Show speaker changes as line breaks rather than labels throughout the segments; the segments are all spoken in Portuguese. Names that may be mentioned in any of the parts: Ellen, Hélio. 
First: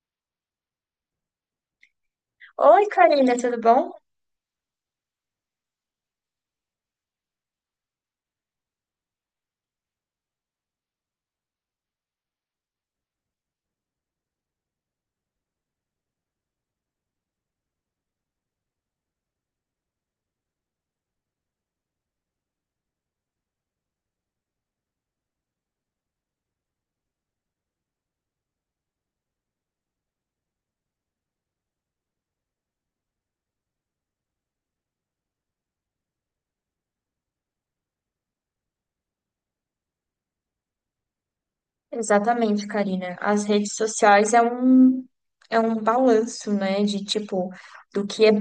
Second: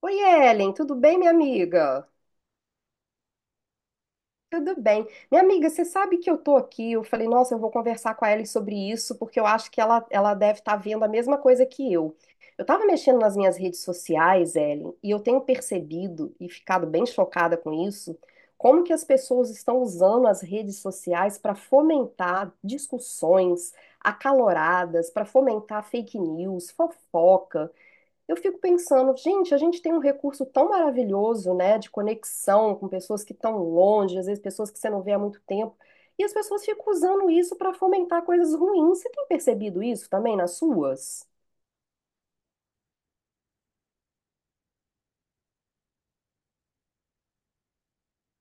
Oi, Ellen, tudo bem, minha amiga?
Oi, Karina, tudo bom?
Tudo bem. Minha amiga, você sabe que eu tô aqui. Eu falei, nossa, eu vou conversar com a Ellen sobre isso, porque eu acho que ela deve estar vendo a mesma coisa que eu. Eu tava mexendo nas minhas redes sociais, Ellen, e eu tenho percebido e ficado bem chocada com isso, como que as pessoas estão usando as redes sociais para fomentar discussões acaloradas, para fomentar fake news, fofoca. Eu fico pensando, gente, a gente tem um recurso tão maravilhoso, né, de conexão com pessoas que estão longe, às vezes pessoas que você não vê há muito tempo, e as pessoas ficam usando isso para fomentar coisas ruins. Você tem percebido isso também nas suas?
Exatamente, Karina. As redes sociais é um balanço, né, do que é-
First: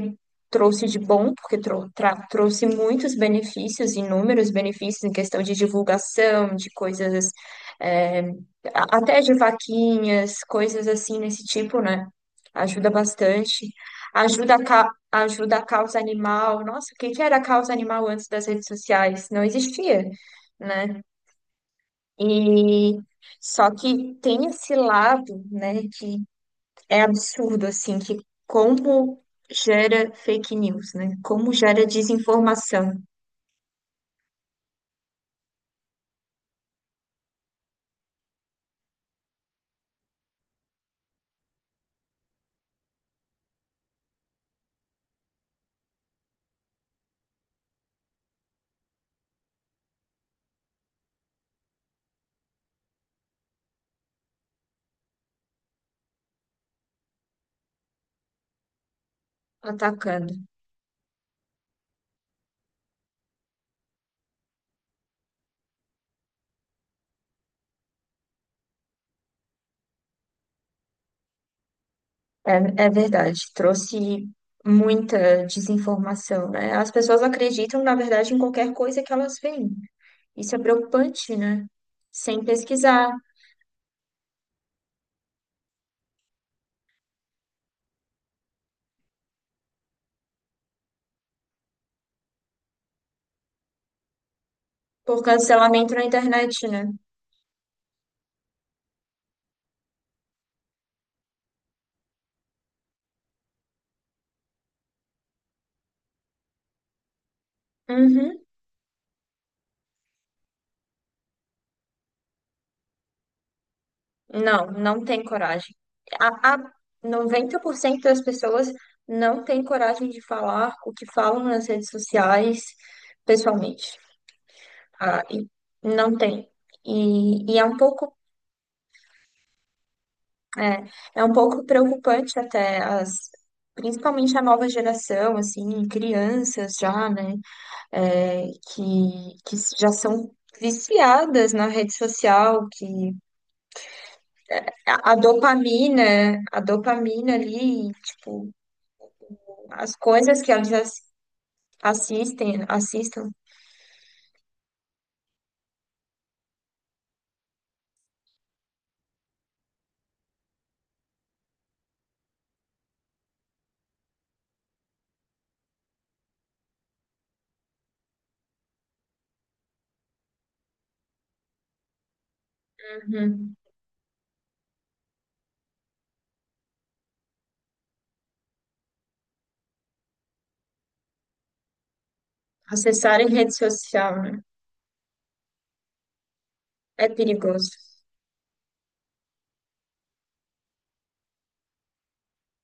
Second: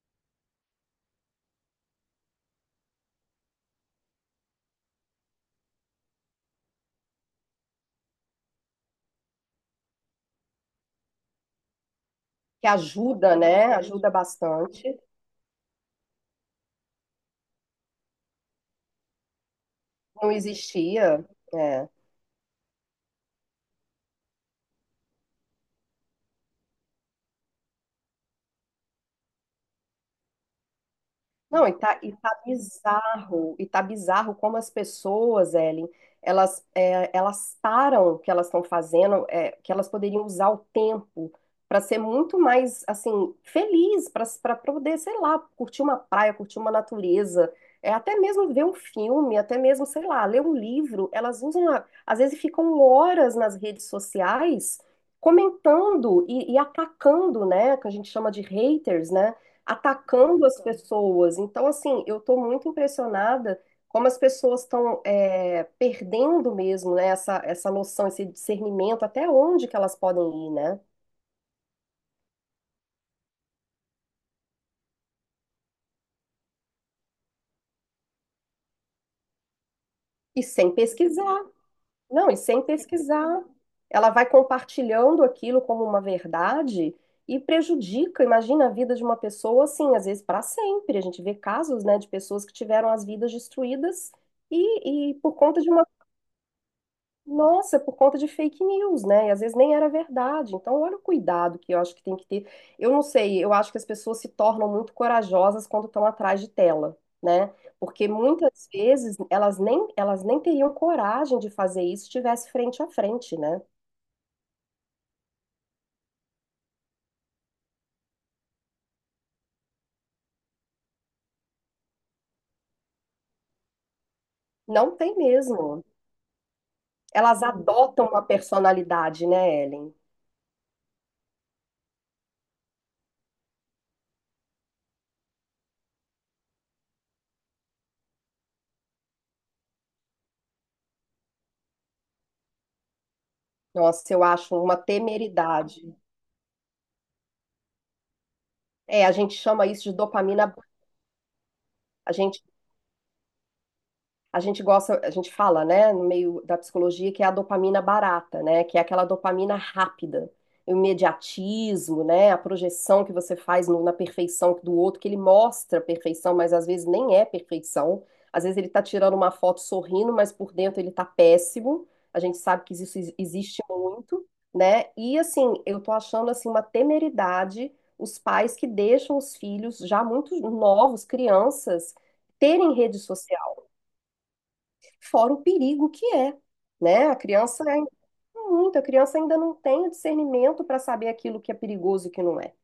trouxe de bom, porque trouxe muitos benefícios, inúmeros benefícios em questão de divulgação, de coisas, é, até de vaquinhas, coisas assim nesse tipo, né?
Que
Ajuda
ajuda,
bastante.
né? Ajuda bastante.
Ajuda a causa animal. Nossa, o que que era a causa animal antes das redes sociais? Não existia,
Não
né?
existia. É.
E só que tem esse lado, né, que é absurdo, assim, que como gera fake news, né? Como
Não,
gera desinformação
e tá bizarro como as pessoas, Ellen, elas, elas param o que elas estão fazendo, que elas poderiam usar o tempo para ser muito mais, assim, feliz, para poder, sei lá, curtir uma praia, curtir uma natureza, até mesmo ver um filme, até mesmo, sei lá, ler um livro. Elas usam, às vezes ficam horas nas redes sociais comentando e atacando, né, que a gente chama de haters, né?
atacando.
Atacando as pessoas. Então, assim, eu estou muito impressionada como as pessoas estão perdendo mesmo, né, essa noção, esse discernimento, até onde que elas podem ir, né?
É, é verdade, trouxe muita desinformação, né? As pessoas acreditam, na verdade, em qualquer coisa que elas veem.
E
Isso é
sem
preocupante,
pesquisar.
né?
Não, e
Sem
sem
pesquisar,
pesquisar. Ela vai compartilhando aquilo como uma verdade e prejudica, imagina a vida de uma pessoa assim, às vezes para sempre. A gente vê casos, né, de pessoas que tiveram as vidas destruídas e
por
por conta de uma.
cancelamento na internet, né?
Nossa, por conta de fake news, né? E às vezes nem era verdade. Então, olha o cuidado que eu acho que tem que ter. Eu não sei, eu acho que as pessoas se tornam muito corajosas quando estão atrás de tela, né? Porque
Uhum.
muitas vezes elas nem teriam coragem de fazer isso se estivesse frente a frente, né?
Não tem coragem. A 90% das pessoas não tem coragem de falar o que falam nas redes sociais pessoalmente.
Não tem
Ah, e
mesmo.
não tem.
Elas
E, e é um
adotam
pouco,
uma personalidade, né, Ellen?
é, é um pouco preocupante principalmente a nova geração, assim, crianças já, né, que já são viciadas na rede social, que
Nossa, eu acho uma temeridade.
a dopamina ali, tipo
É, a gente chama isso de
as coisas que
dopamina, a gente
assistem, assistam,
a gente gosta, a gente fala, né, no meio da psicologia, que é a dopamina barata, né, que é aquela dopamina rápida, o imediatismo, né, a projeção que você faz na perfeição do outro, que ele mostra perfeição, mas às vezes nem é perfeição. Às vezes ele tá tirando uma foto sorrindo, mas por dentro ele tá péssimo. A gente sabe que isso
uhum.
existe muito, né? E assim, eu tô achando assim uma temeridade os pais que deixam os filhos já muito novos, crianças terem rede
Acessarem rede
social
social, né?
fora o perigo que é,
É
né? A criança
perigoso.
é muito, a criança ainda não tem o discernimento para saber aquilo que é perigoso e que não é.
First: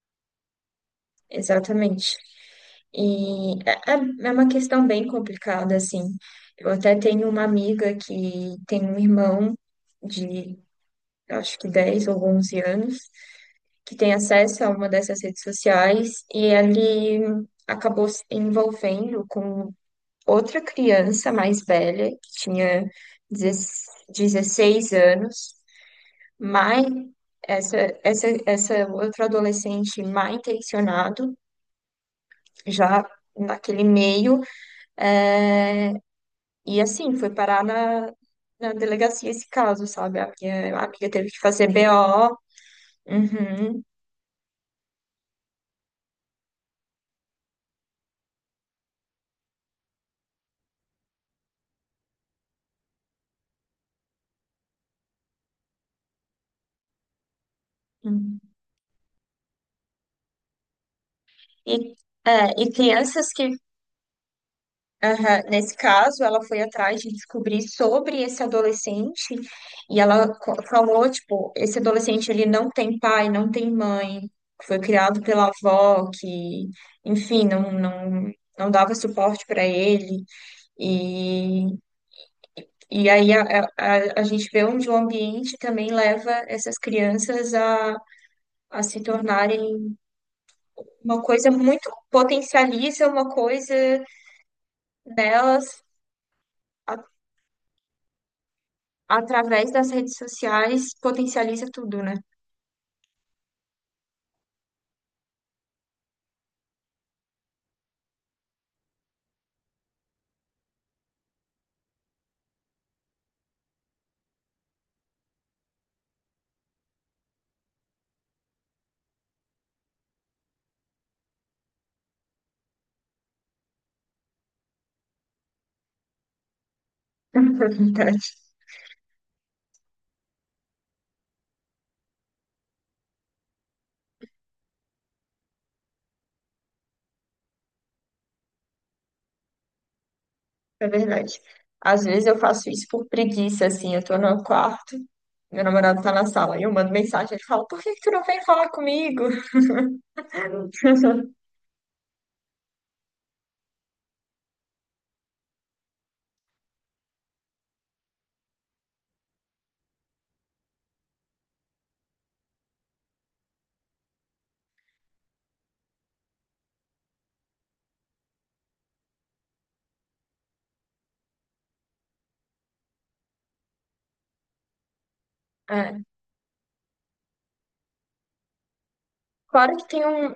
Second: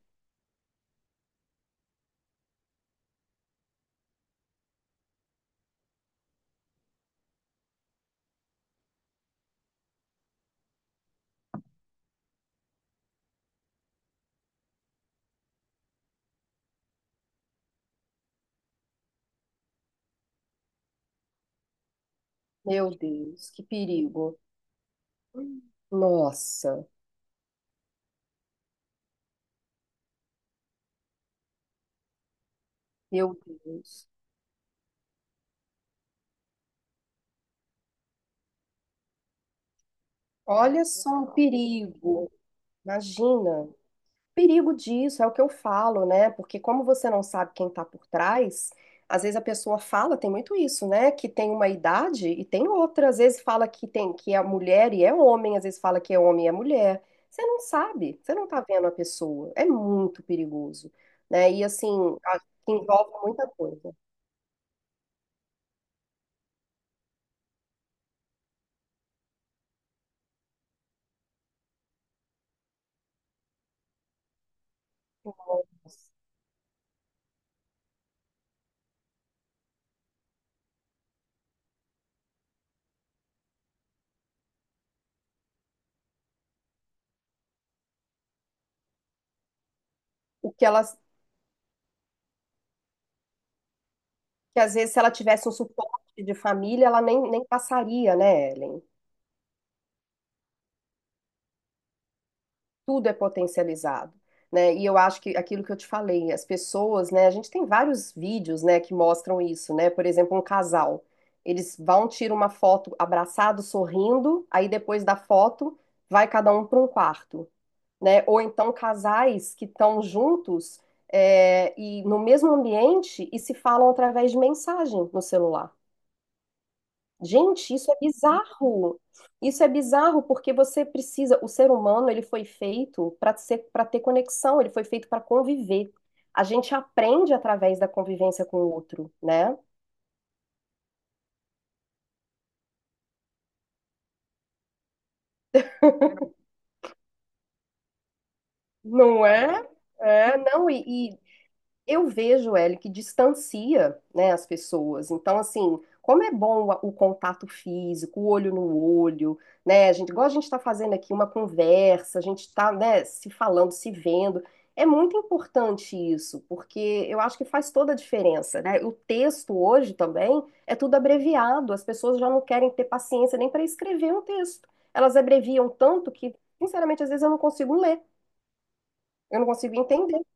Exatamente. É uma questão bem complicada, assim. Eu até tenho uma amiga que tem um irmão de, acho que 10 ou 11 anos, que tem acesso a uma dessas redes sociais e ele acabou se envolvendo com outra criança mais velha, que tinha
Meu Deus, que perigo.
16 anos. Mai,
Nossa,
essa, essa outra adolescente mal intencionado, já
meu
naquele
Deus.
meio, é, e assim, foi parar na, na delegacia esse caso, sabe? A minha
Olha só
amiga teve
o
que fazer
perigo.
BO.
Imagina.
Uhum,
Perigo disso, é o que eu falo, né? Porque como você não sabe quem tá por trás, às vezes a pessoa fala, tem muito isso, né? Que tem uma idade e tem outra, às vezes fala que tem que é mulher e é homem, às vezes fala que é homem e é mulher. Você não sabe, você
uhum.
não tá vendo a pessoa. É muito perigoso, né? E assim,
E, é,
a-
e
envolve
crianças que
muita coisa.
Aham, nesse caso, ela foi atrás de descobrir sobre esse adolescente e falou, tipo, esse adolescente ele não tem pai, não tem mãe, foi criado pela avó que, enfim, não dava suporte para ele e, e aí a gente vê onde o ambiente também leva essas crianças a se tornarem
O que ela,
uma coisa muito, potencializa uma coisa
que às vezes se ela tivesse um
nelas
suporte de família, ela nem passaria, né, Ellen?
através das redes sociais potencializa tudo, né?
Tudo é potencializado, né? E eu acho que aquilo que eu te falei, as pessoas, né? A gente tem vários vídeos, né, que mostram isso, né? Por exemplo, um casal, eles vão tirar uma foto abraçado, sorrindo, aí depois da foto vai cada um para um quarto, né? Ou então casais que estão juntos e no mesmo ambiente e se falam através de mensagem no celular.
É
Gente, isso é
verdade,
bizarro. Isso é bizarro porque você precisa, o ser humano, ele foi feito para ser, para ter conexão, ele foi feito para conviver. A gente aprende através da convivência com o outro, né?
é verdade. Às vezes eu faço isso por preguiça, assim, eu tô no quarto, meu namorado tá na sala, e eu mando mensagem, ele fala, por que que tu não vem falar comigo?
Não é? É, não, e, eu vejo, Hélio, que distancia, né, as pessoas. Então, assim, como é bom o contato físico, o olho no olho, né? A gente, igual a gente está fazendo aqui uma conversa, a gente está, né, se falando, se vendo. É muito importante isso, porque eu acho que faz toda a diferença, né? O texto hoje também é tudo abreviado, as pessoas já não querem ter paciência nem para escrever um texto. Elas abreviam
É.
tanto que, sinceramente, às vezes eu não consigo ler, eu não
Claro
consigo
que tem
entender.
um,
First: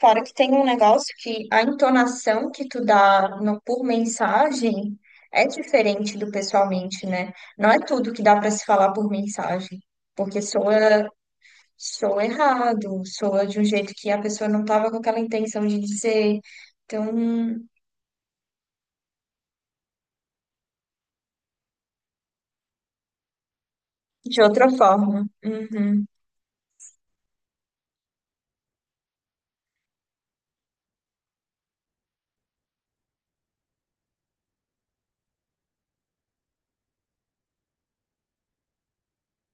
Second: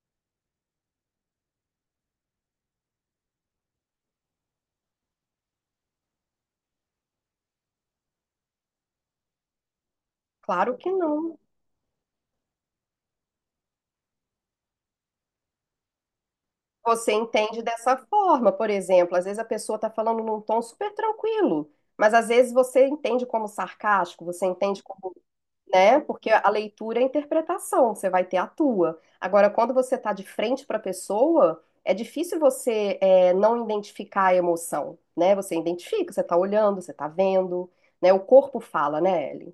claro que tem um negócio que a entonação que tu dá no- por mensagem é diferente do pessoalmente, né? Não é tudo que dá pra se falar por mensagem, porque
Claro que
soa
não.
sou errado, soa de um jeito que a pessoa não estava com aquela intenção de dizer.
Você
Então,
entende dessa forma, por exemplo, às vezes a pessoa está falando num tom super tranquilo, mas às vezes você entende como sarcástico,
de
você
outra
entende como,
forma.
né?
Uhum,
Porque a leitura é a interpretação, você vai ter a tua. Agora, quando você está de frente para a pessoa, é difícil você não identificar a emoção, né? Você identifica, você está olhando, você está vendo, né? O corpo fala, né, Ellen?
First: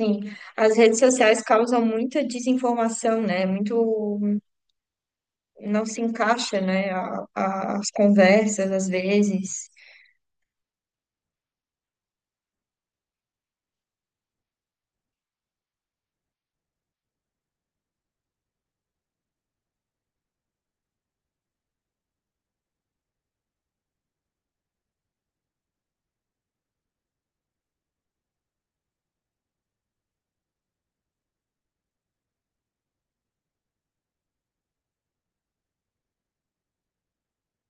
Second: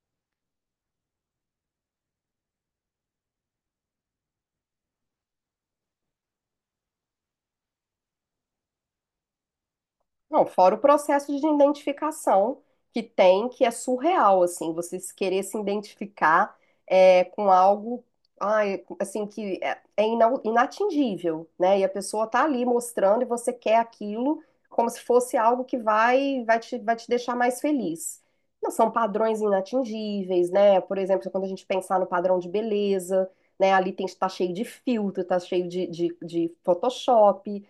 sim, as redes sociais causam muita desinformação, né? Muito não se encaixa, né? As conversas, às vezes.
Não, fora o processo de identificação que tem, que é surreal, assim, você se querer se identificar com algo, ai, assim, que é, inatingível, né? E a pessoa tá ali mostrando e você quer aquilo como se fosse algo que vai te deixar mais feliz. Não, são padrões inatingíveis, né? Por exemplo, quando a gente pensar no padrão de beleza, né? Ali tem, tá cheio de filtro, tá cheio de Photoshop.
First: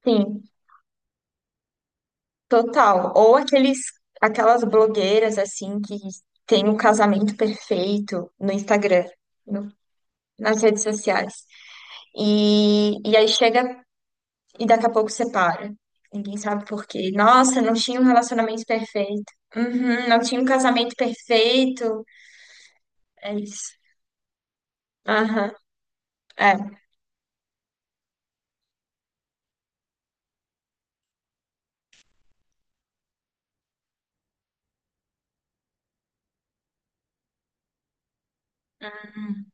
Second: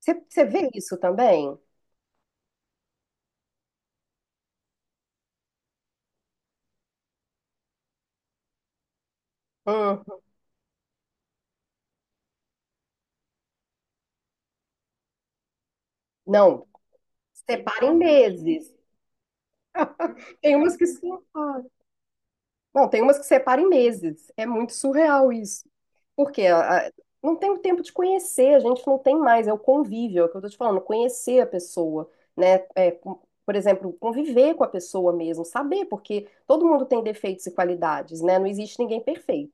Você
Sim,
você vê isso também?
total. Ou aqueles, aquelas blogueiras, assim, que têm o casamento perfeito no Instagram, no-
Hum.
nas redes sociais. Aí chega e daqui a pouco separa. Ninguém sabe
Não,
por quê. Nossa, não
separa em
tinha um relacionamento
meses.
perfeito. Uhum, não tinha um
Tem umas que
casamento
separa.
perfeito.
Não, tem umas que
É
separa em
isso.
meses. É muito surreal
Aham.
isso. Porque
É,
não tem o tempo de conhecer, a gente não tem mais, é o convívio, é o que eu tô te falando, conhecer a pessoa, né? É, por exemplo, conviver com a pessoa mesmo, saber, porque todo mundo tem defeitos e qualidades, né? Não existe ninguém perfeito.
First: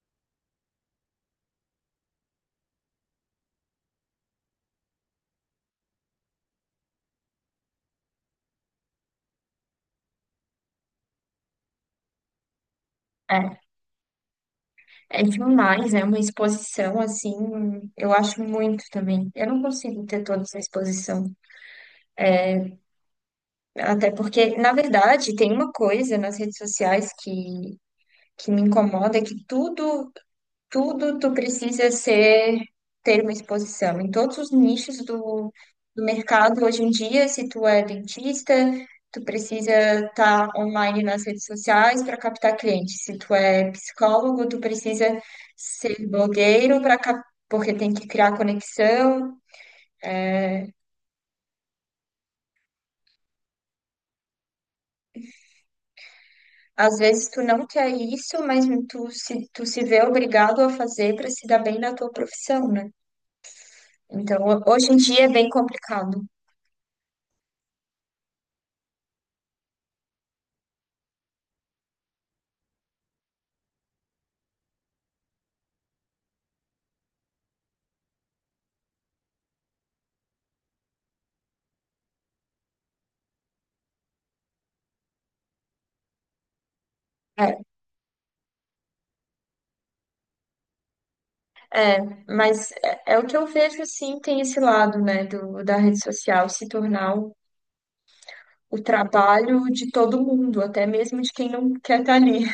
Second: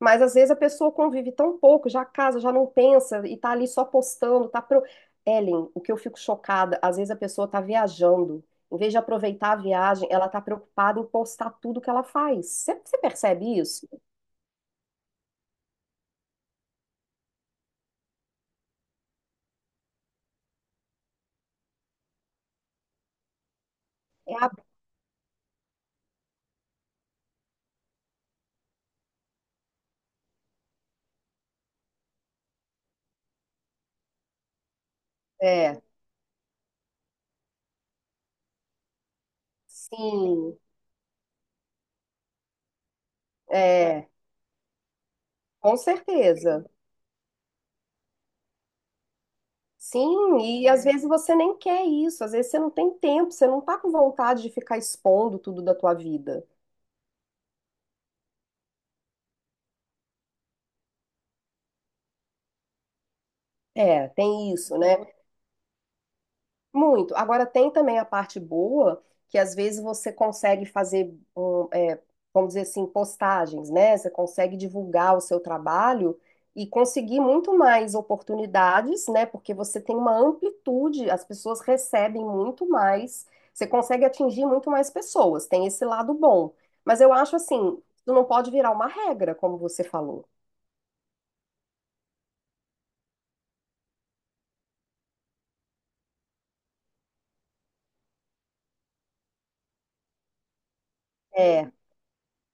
Mas às vezes a pessoa convive tão pouco, já casa, já não pensa e tá ali só postando, tá pro... Ellen, o que eu fico chocada, às vezes a pessoa tá viajando, em vez de aproveitar a viagem, ela tá preocupada em postar tudo que ela faz. Você percebe
é.
isso?
É demais, é uma exposição assim. Eu acho muito também. Eu não consigo ter toda essa exposição. Até
É, a-
porque, na verdade, tem uma coisa nas redes sociais que me incomoda, é que tudo tu precisa ser ter uma exposição em todos os nichos do,
é,
do mercado hoje em dia, se tu é dentista, tu precisa estar
sim,
online nas redes sociais para captar clientes. Se tu é
é,
psicólogo, tu precisa
com
ser
certeza.
blogueiro para cap... porque tem que criar conexão.
Sim, e às vezes você nem quer isso, às vezes você não tem tempo, você não tá com vontade de ficar expondo tudo da tua vida.
Às vezes tu não quer isso, mas tu se vê obrigado a fazer para se dar bem na tua profissão, né?
É,
Então,
tem isso,
hoje
né?
em dia é bem complicado.
Muito. Agora tem também a parte boa, que às vezes você consegue fazer, vamos dizer assim, postagens, né? Você consegue divulgar o seu trabalho e conseguir muito mais oportunidades, né? Porque você tem uma amplitude, as pessoas recebem muito mais, você consegue atingir muito mais pessoas, tem esse lado bom. Mas eu acho assim, isso não pode virar uma regra, como você falou.
Mas é, é o que eu vejo, sim, tem esse lado, né, da rede social se tornar o trabalho de todo mundo, até mesmo de quem
É.
não quer estar ali.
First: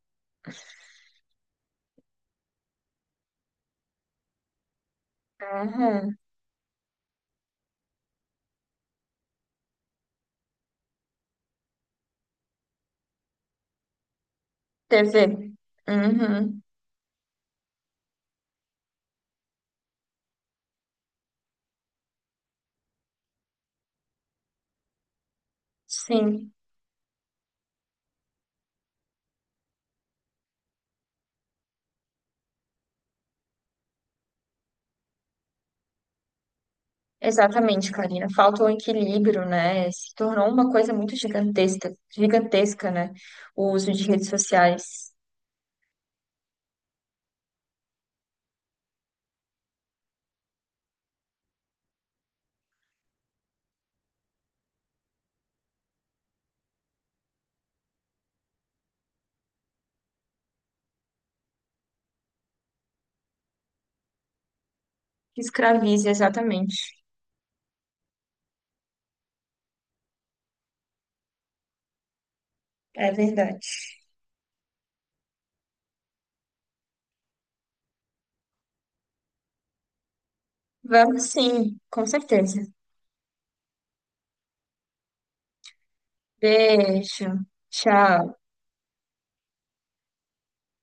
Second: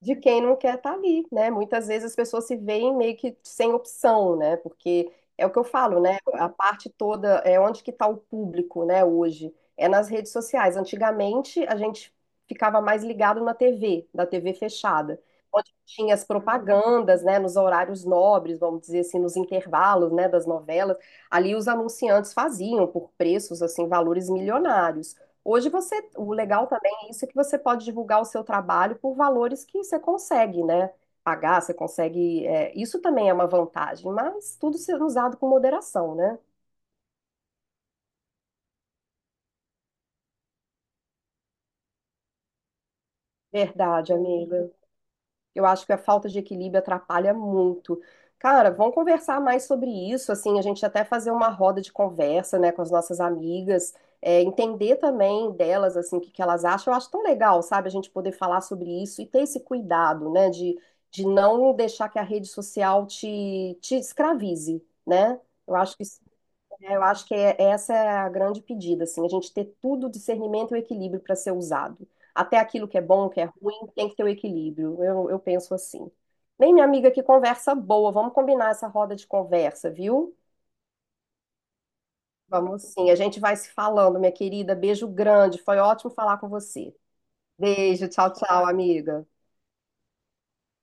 De quem não quer estar ali, né? Muitas vezes as pessoas se veem meio que sem opção, né? Porque é o que eu falo,
Aham,
né? A parte toda é onde que está o público, né? Hoje é nas redes sociais. Antigamente a gente ficava mais ligado na TV, da TV fechada,
TV.
onde tinha as
Uhum,
propagandas, né? Nos horários nobres, vamos dizer assim, nos intervalos, né? Das novelas, ali os anunciantes faziam por preços assim valores milionários. Hoje você, o
sim,
legal tá isso que você pode divulgar o seu trabalho por valores que você consegue, né? Pagar, você consegue. Isso também é uma vantagem, mas tudo sendo usado com moderação, né?
exatamente, Karina. Falta o equilíbrio, né? Se tornou uma coisa muito gigantesca, gigantesca, né? O uso de
Verdade,
redes
amiga.
sociais
Eu acho que a falta de equilíbrio atrapalha muito. Cara, vamos conversar mais sobre isso, assim, a gente até fazer uma roda de conversa, né, com as nossas amigas, entender também delas, assim, o que que elas acham. Eu acho tão legal, sabe, a gente poder falar sobre isso e ter esse cuidado, né, de não deixar que a rede social te escravize, né?
que
Eu acho que
escraviza, exatamente.
Eu acho que essa é a grande pedida, assim, a gente ter tudo o discernimento e o equilíbrio para ser usado. Até aquilo que é
É
bom, que é
verdade.
ruim, tem que ter o equilíbrio. Eu penso assim. Bem, minha amiga, que conversa boa. Vamos combinar essa roda de conversa, viu?
Vamos sim, com certeza.
Vamos sim. A gente vai se falando, minha querida. Beijo grande. Foi ótimo falar com você.
Beijo.
Beijo, tchau,
Tchau.
tchau, amiga.